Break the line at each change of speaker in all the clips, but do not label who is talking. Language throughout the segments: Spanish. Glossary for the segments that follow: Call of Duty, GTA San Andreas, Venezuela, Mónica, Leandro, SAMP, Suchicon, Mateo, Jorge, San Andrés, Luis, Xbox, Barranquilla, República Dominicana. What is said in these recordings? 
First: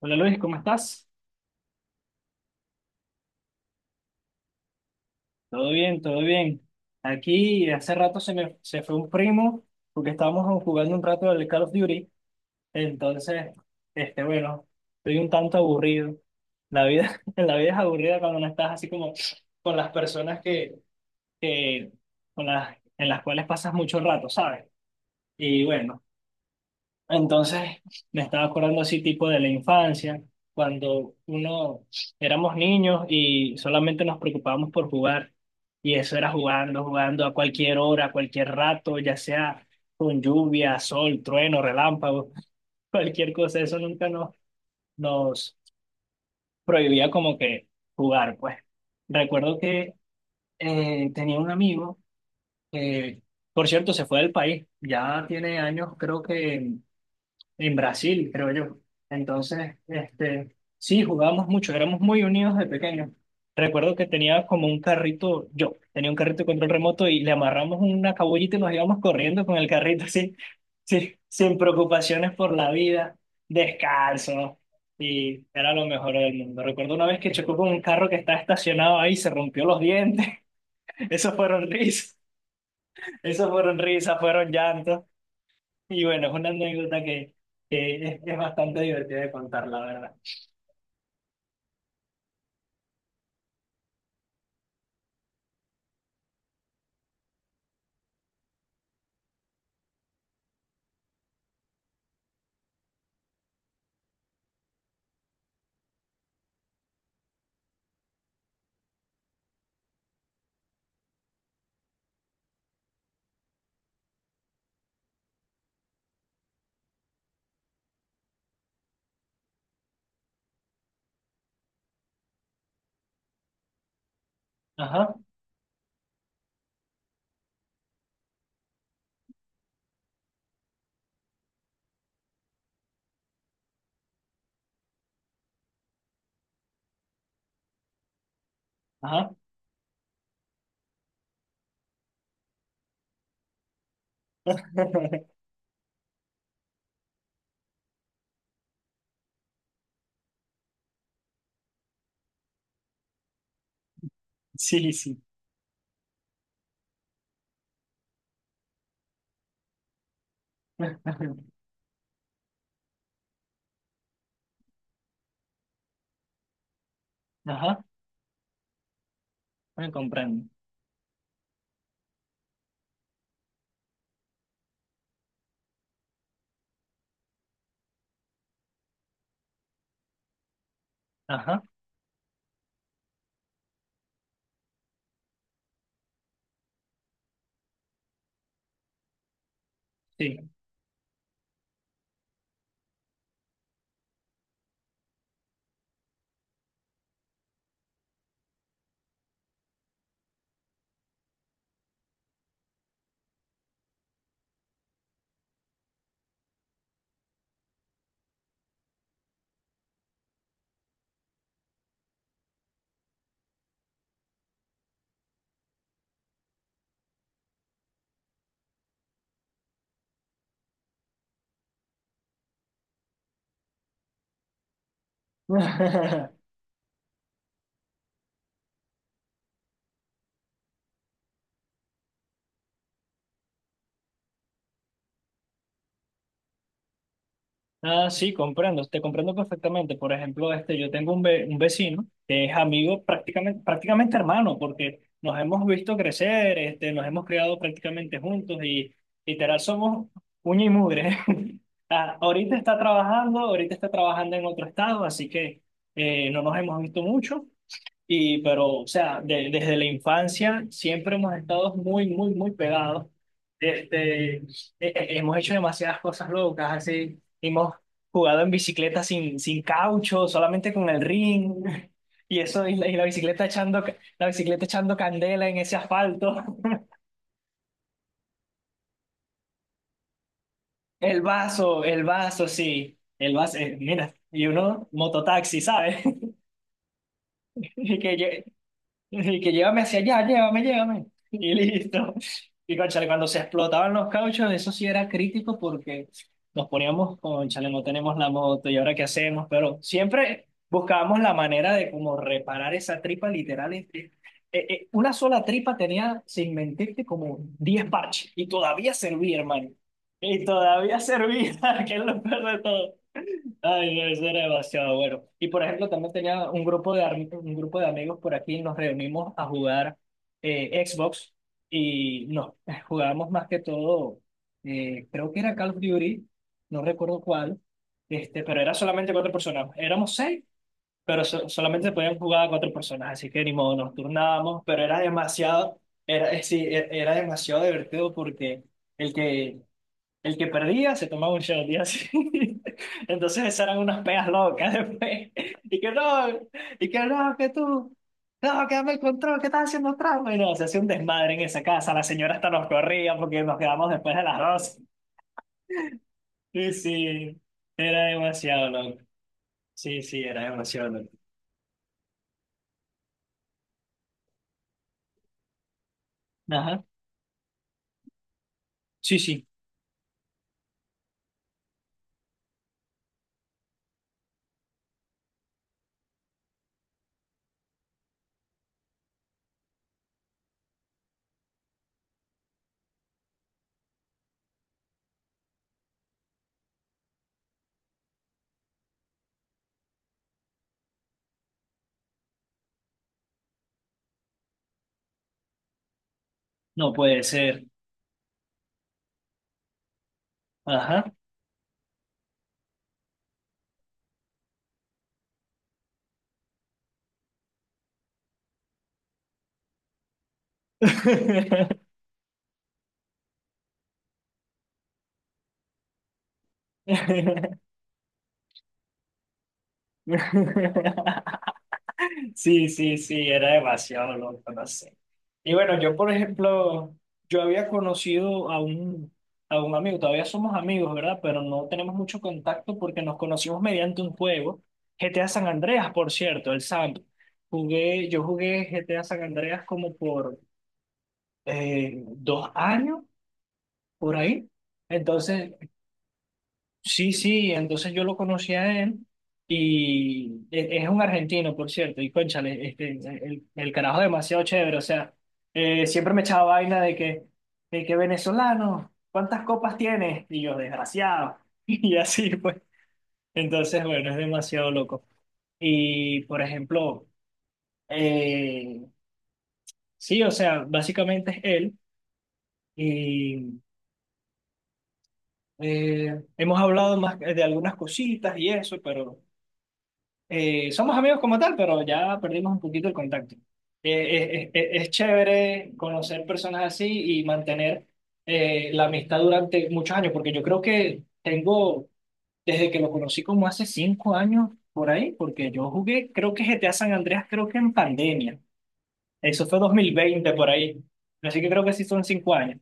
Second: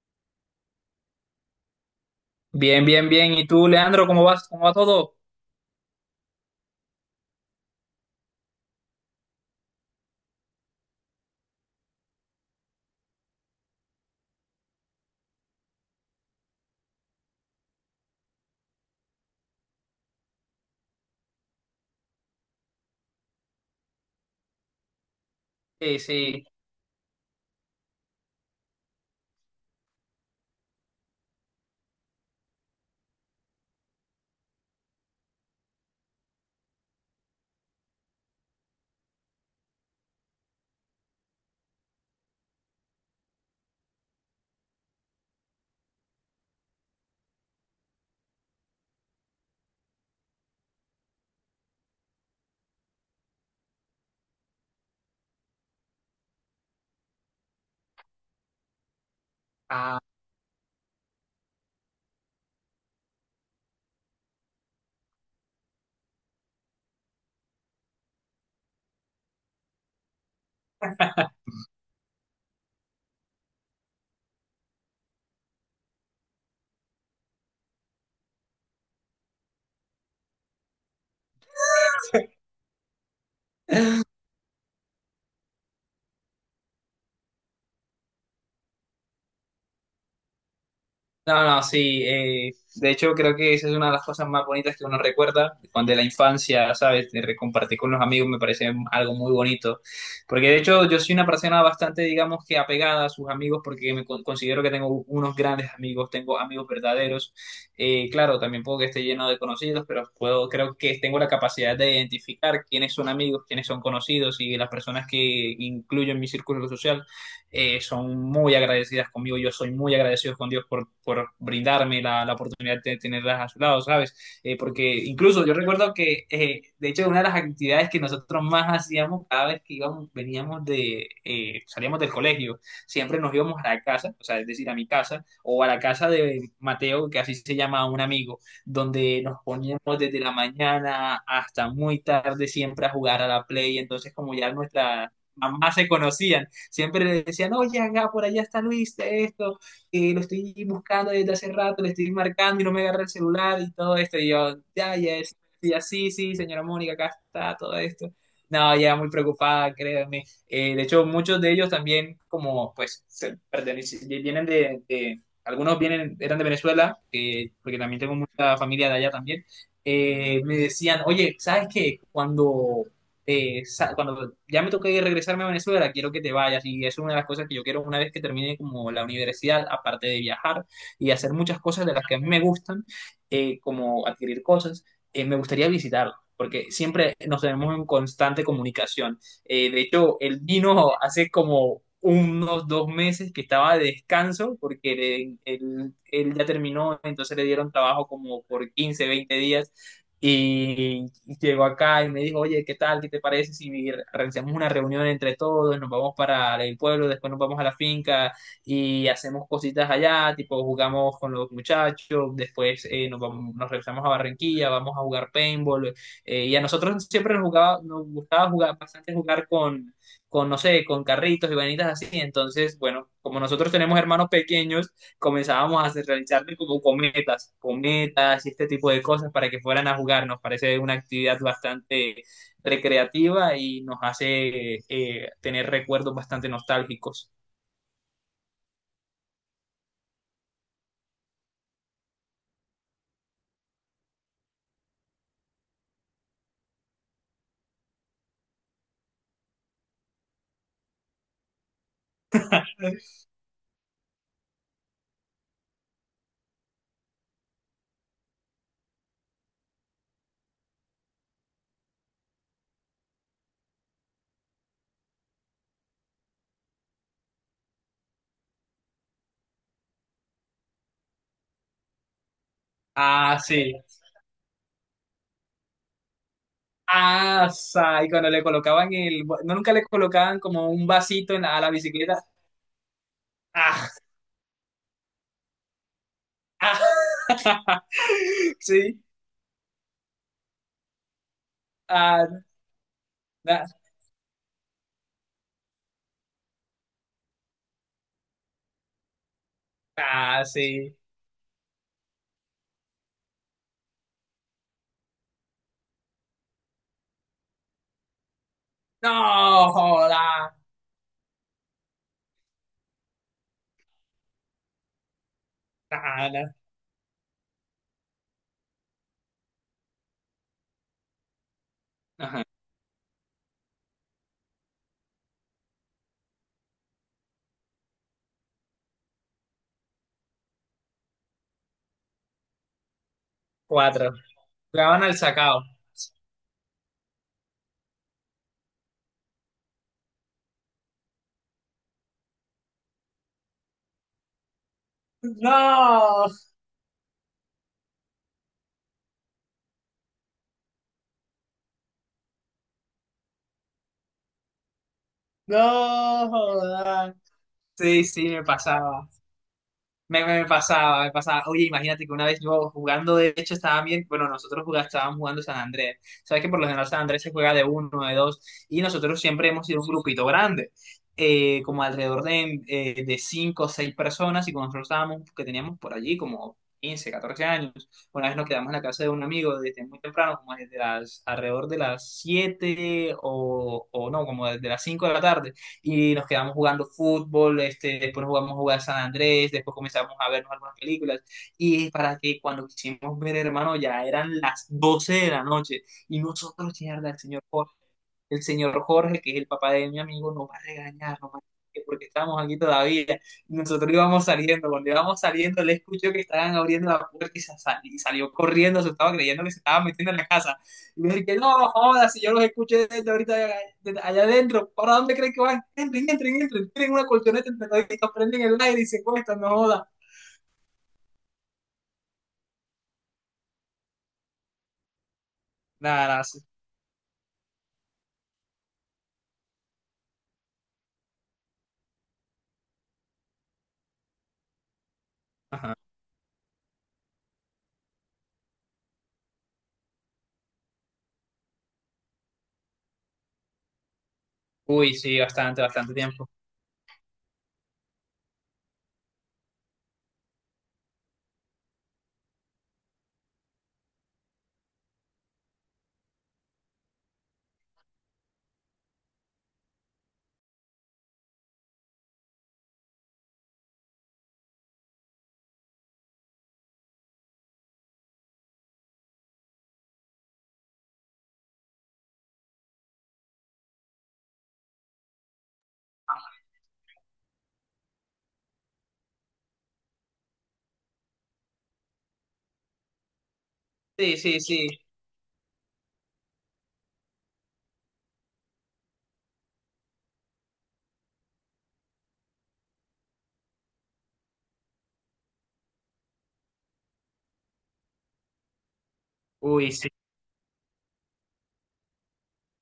Hola Luis, ¿cómo estás?
Bien, bien, bien. ¿Y tú, Leandro, cómo vas? ¿Cómo va todo?
Todo bien, todo bien. Aquí hace rato se fue un primo porque estábamos jugando un rato del Call of Duty. Entonces, bueno, estoy un tanto aburrido. La vida, la vida es aburrida cuando no estás así como con las personas que con en las cuales pasas mucho rato, ¿sabes? Y
Sí,
bueno,
sí.
entonces, me estaba acordando así tipo de la infancia, cuando uno éramos niños y solamente nos preocupábamos por jugar. Y eso era jugando a cualquier hora, a cualquier rato, ya sea con lluvia, sol, trueno, relámpago, cualquier cosa. Eso nunca nos prohibía como que jugar, pues. Recuerdo que tenía un amigo que, por cierto, se fue del país. Ya tiene años, creo que en Brasil, creo yo. Entonces,
Ah.
sí, jugábamos mucho, éramos muy unidos de pequeños. Recuerdo que tenía como un carrito, yo tenía un carrito de control remoto y le amarramos una cabullita y nos íbamos corriendo con el carrito así, sí, sin preocupaciones por la vida, descalzo. Y era lo mejor del mundo. Recuerdo una vez que chocó con un carro que estaba estacionado ahí y se rompió los dientes. Esos fueron risas, esos fueron risas, fueron llantos. Y bueno, es una anécdota que es bastante divertida de contar, la verdad.
No, no, sí. De hecho, creo que esa es una de las cosas más bonitas que uno recuerda cuando de la infancia, ¿sabes? Compartir con los amigos me parece algo muy bonito. Porque de hecho, yo soy una persona bastante, digamos que apegada a sus amigos porque considero que tengo unos grandes amigos, tengo amigos verdaderos. Claro, también puedo que esté lleno de conocidos, pero puedo, creo que tengo la capacidad de identificar quiénes son amigos, quiénes son conocidos y las personas que incluyo en mi círculo social son muy agradecidas conmigo. Yo soy muy agradecido con Dios por brindarme la oportunidad de tenerlas a su lado, ¿sabes? Porque
Ajá,
incluso yo recuerdo que, de hecho, una de las actividades que nosotros más hacíamos cada vez que íbamos, veníamos de, salíamos del colegio, siempre nos íbamos a la casa, o sea, es decir, a mi casa, o a la casa de Mateo, que así se llama un amigo, donde
ajá.
nos poníamos desde la mañana hasta muy tarde siempre a jugar a la play. Entonces como ya nuestra mamás se conocían, siempre le decían, oye, acá por allá está Luis, esto, lo estoy buscando desde hace rato, le estoy marcando y no me agarra el celular y todo esto. Y yo,
Sí,
ya, ya,
sí.
ya, sí, sí, señora Mónica, acá está todo esto. No, ya muy preocupada, créanme. De hecho, muchos de ellos también, como pues, vienen de, algunos vienen, eran de Venezuela, porque
Ajá,
también tengo mucha familia de allá también.
me comprendo.
Me decían, oye, ¿sabes qué? Cuando cuando ya me toque regresarme a Venezuela, quiero que te vayas. Y eso es una de las cosas que yo quiero una vez que termine como la universidad, aparte de viajar y hacer muchas
Ajá,
cosas de las que a mí me gustan, como adquirir cosas, me gustaría visitarlo. Porque siempre nos tenemos en constante comunicación. De hecho, él
sí.
vino hace como unos 2 meses que estaba de descanso porque él ya terminó, entonces le dieron trabajo como por 15, 20 días y llegó acá y me dijo, oye, ¿qué tal? ¿Qué te parece si realizamos una reunión entre todos? Nos vamos para el pueblo, después nos vamos a la finca y hacemos cositas allá, tipo jugamos con los muchachos, después nos vamos, nos regresamos a Barranquilla, vamos a jugar paintball. Y a nosotros siempre nos, jugaba, nos gustaba jugar bastante jugar con, no sé, con carritos y vanitas así. Entonces, bueno, como nosotros tenemos hermanos pequeños, comenzábamos a realizarle como cometas, cometas y este tipo de cosas para que fueran a jugar. Nos parece una actividad bastante recreativa y nos hace tener recuerdos bastante nostálgicos.
Ah, sí, comprendo, te comprendo perfectamente. Por ejemplo, yo tengo un vecino que es amigo prácticamente, prácticamente hermano, porque nos hemos visto crecer, nos hemos criado prácticamente juntos y literal somos uña y mugre. Ah, ahorita está trabajando en otro estado, así que no nos hemos visto mucho, y pero, o sea, desde la infancia siempre hemos estado muy, muy, muy pegados. Este, e- hemos hecho demasiadas cosas locas, así. Hemos jugado en bicicleta sin caucho, solamente con el ring. Y eso, y la
Ah,
bicicleta
sí.
la bicicleta echando candela en ese asfalto.
Ah, y cuando le colocaban el, no nunca le colocaban como un vasito en a la
El
bicicleta.
vaso, sí. El vaso,
Ah,
mira, y uno, mototaxi, ¿sabes?
ah,
Y que, lle-
sí.
Y que llévame hacia allá, llévame, llévame. Y listo.
Ah,
Y cónchale, cuando se
na-
explotaban los cauchos, eso sí era crítico porque nos poníamos, cónchale, no tenemos la moto y ahora qué hacemos, pero
ah,
siempre
sí.
buscábamos la manera de como reparar esa tripa literal. Una sola tripa tenía, sin mentirte, como 10 parches y todavía servía, hermano.
No,
Y
joda.
todavía servía, que es lo peor de todo. Ay, no, eso era demasiado bueno. Y por ejemplo, también
Ah,
tenía
na-
un grupo de amigos por aquí, nos reunimos a jugar Xbox y
Ajá.
nos jugábamos más que todo, creo que era Call of Duty, no recuerdo cuál, pero era solamente cuatro personas. Éramos seis, pero solamente se podían jugar cuatro personas, así que ni modo, nos
Cuatro.
turnábamos, pero era
Jugaban al sacao.
demasiado, era, sí, e- era demasiado divertido porque el que el que perdía se tomaba un shot y así. Entonces esas eran unas pegas locas después. Y que
No,
no, y que no, que dame el control, que estás haciendo trampa. Y no, se hacía un desmadre en esa casa. La señora hasta nos corría porque nos quedamos después de las 12.
no,
Sí,
joda.
sí,
Sí,
era
sí, me
demasiado loco.
pasaba.
Sí, sí,
Me,
era
me
demasiado
pasaba,
loco.
me pasaba. Oye, imagínate que una vez yo jugando, de hecho, estaba bien. Bueno, nosotros estábamos jugando San Andrés. Sabes que por lo
Ajá.
general San Andrés se juega de uno, de dos, y
Sí,
nosotros
sí,
siempre hemos sido un grupito grande, como alrededor de 5 o 6 personas. Y cuando nosotros estábamos, que teníamos por allí como 15, 14 años, una vez nos quedamos en la casa de un amigo desde muy temprano, como desde las, alrededor de las 7 o no, como desde las 5 de la tarde y nos quedamos jugando fútbol, este, después jugamos a jugar San Andrés, después comenzamos a vernos algunas películas y para que cuando quisimos ver, hermano, ya eran las 12 de la noche y nosotros,
no
mierda,
puede ser.
el señor Jorge, que es el papá de mi amigo,
Ajá.
nos va a regañar porque estamos aquí todavía. Nosotros íbamos saliendo, cuando íbamos saliendo, le escuchó que estaban abriendo la puerta y, y salió corriendo, se estaba creyendo que se estaba metiendo en la casa. Y me dije, no, jodas, si yo los escuché desde ahorita allá, allá adentro, ¿para dónde creen que van? Entren, entren, entren, tienen una colchoneta entre toditos, prenden el aire y se cuestan, no jodas.
Sí, sí, sí, era demasiado loco, no sé. Y bueno, yo
Nada,
por
nada, sí.
ejemplo, yo había conocido a a un amigo, todavía somos amigos, ¿verdad? Pero no tenemos mucho contacto porque nos conocimos mediante un juego, GTA San
Ajá.
Andreas, por cierto, el SAMP. Jugué, yo jugué GTA San Andreas como por 2 años, por ahí.
Uy, sí,
Entonces,
bastante, bastante tiempo.
sí, sí, entonces yo lo conocí a él y es un argentino, por cierto, y cónchale, el carajo es demasiado chévere, o sea, siempre me echaba vaina de que venezolano, ¿cuántas copas tienes? Y yo, desgraciado, y así pues. Entonces, bueno, es demasiado loco. Y, por ejemplo, eh, sí, o sea, básicamente es él y hemos hablado más de algunas cositas y eso, pero... somos amigos como tal, pero ya perdimos un poquito el contacto.
Sí, sí, sí.
Es chévere conocer personas así y mantener la amistad durante muchos años, porque yo creo que tengo, desde que lo conocí como hace 5 años por ahí, porque yo jugué, creo que GTA San Andreas, creo que en pandemia. Eso fue dos
Uy, sí.
mil veinte por ahí. Así que creo que sí son 5 años.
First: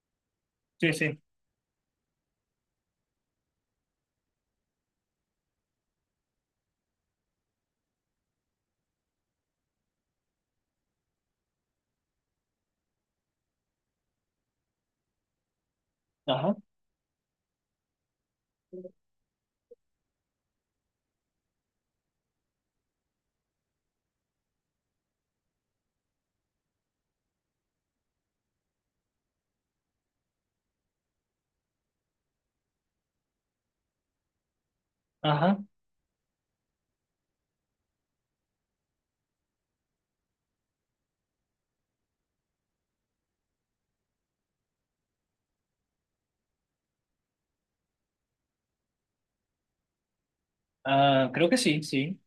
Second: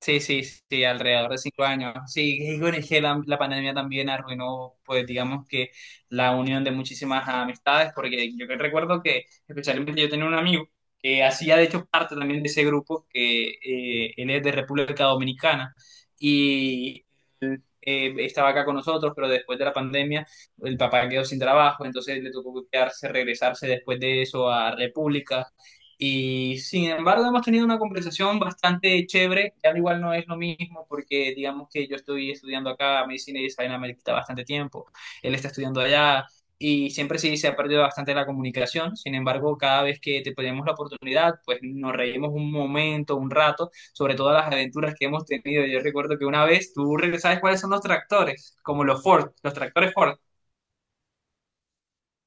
Sí, sí, sí,
Sí, sí.
alrededor de 5 años. Sí, y bueno, es que la pandemia también arruinó, pues digamos que la unión de muchísimas amistades, porque yo que recuerdo que especialmente yo tenía un amigo que hacía de hecho parte también de ese grupo, que él es de República Dominicana,
Ajá,
estaba acá con nosotros, pero después de la pandemia el papá quedó sin trabajo, entonces le tocó quedarse, regresarse después de eso a República. Y sin embargo hemos tenido una conversación bastante chévere, al igual no es lo mismo porque digamos que yo estoy estudiando acá medicina y esa vaina me quita bastante tiempo, él está
ajá.
estudiando allá y siempre sí se ha perdido bastante la comunicación, sin embargo cada vez que te ponemos la oportunidad pues nos reímos un momento, un rato sobre todas las aventuras que hemos tenido. Yo recuerdo que una vez, tú sabes cuáles son los tractores, como los Ford, los tractores Ford.
Ah, creo que sí, sí.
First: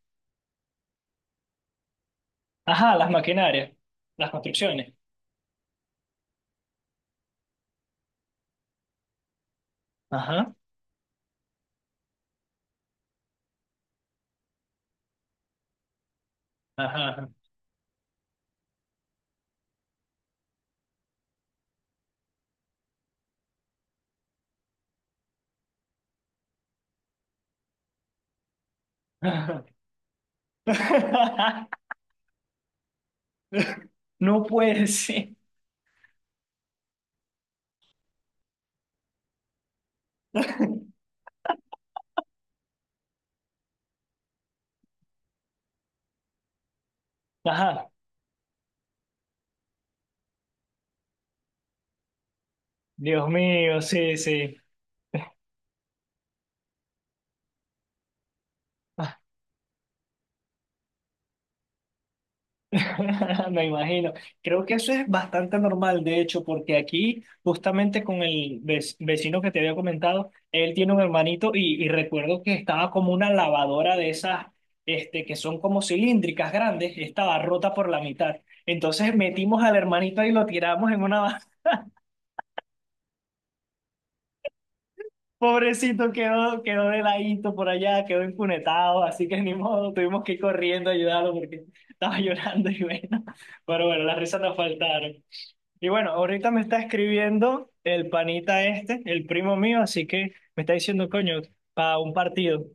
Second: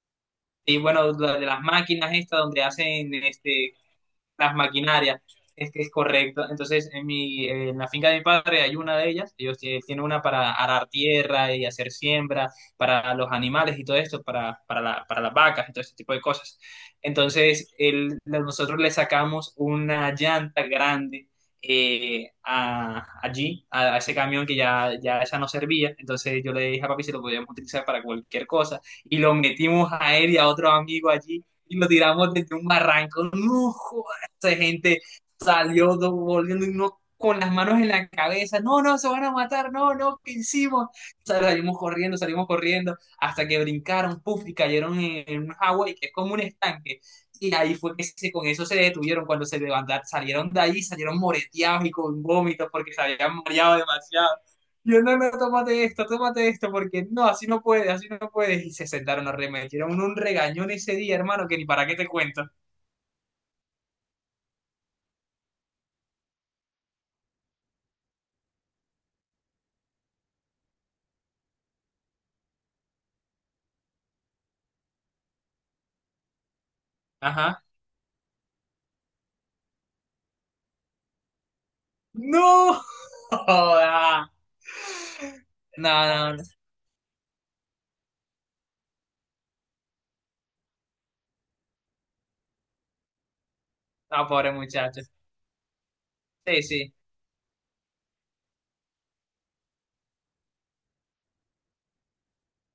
Y bueno, de las máquinas estas donde
Ajá, las
hacen
maquinarias,
este,
las
las
construcciones.
maquinarias, es que es correcto. Entonces, en mi, en la finca de mi padre hay una de ellas, ellos tienen una para
Ajá,
arar tierra y hacer siembra para los animales y todo esto, para para las vacas y todo este tipo de cosas.
ajá.
Entonces, nosotros le sacamos una llanta grande a, allí, a ese camión que ya, esa no servía. Entonces yo le dije a papi si lo podíamos utilizar para cualquier cosa. Y lo
Ajá.
metimos a él y a otro amigo allí y lo tiramos desde un barranco. ¡No!
No
de
puede
gente
ser.
salió volviendo y uno con las manos en la cabeza, no, no, se van a matar, no, no, ¿qué hicimos? Salimos corriendo, hasta que brincaron, puff, y cayeron en un agua y que es como un estanque. Y ahí
Ajá,
fue que con eso se detuvieron cuando se levantaron, salieron de ahí, salieron moreteados y con vómitos porque se
Dios
habían mareado
mío, sí,
demasiado.
sí.
Yo, no, no, tómate esto, porque no, así no puedes, así no puedes. Y se
Ah,
sentaron a remedio. Hicieron un regañón ese día, hermano, que ni para qué te cuento.
me imagino. Creo que eso es bastante normal, de hecho, porque aquí, justamente con el vecino que te había comentado, él tiene un hermanito y recuerdo que estaba como una lavadora de esas, este, que son como cilíndricas grandes, estaba
Ajá.
rota por la mitad. Entonces metimos al hermanito y lo tiramos en una
No joda. No,
pobrecito
no, no.
quedó, quedó de ladito por allá, quedó infunetado, así que ni modo, tuvimos que ir corriendo a ayudarlo porque estaba llorando y bueno, pero bueno, las
No,
risas
pobre
nos
muchacho.
faltaron. Y bueno, ahorita me
Sí,
está
sí.
escribiendo el panita este, el primo mío, así que me está diciendo, coño, para un partido,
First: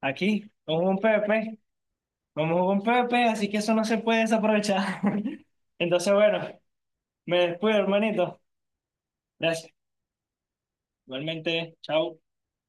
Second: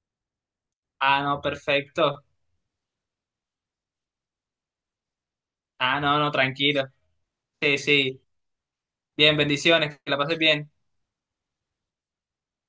aquí, vamos a un
Ah, no,
Pepe,
perfecto.
vamos a un Pepe, así que eso no se puede desaprovechar.
Ah,
Entonces,
no, no,
bueno,
tranquilo.
me despido,
Sí, sí.
hermanito.
Bien,
Gracias.
bendiciones, que la pases bien.
Igualmente, chao.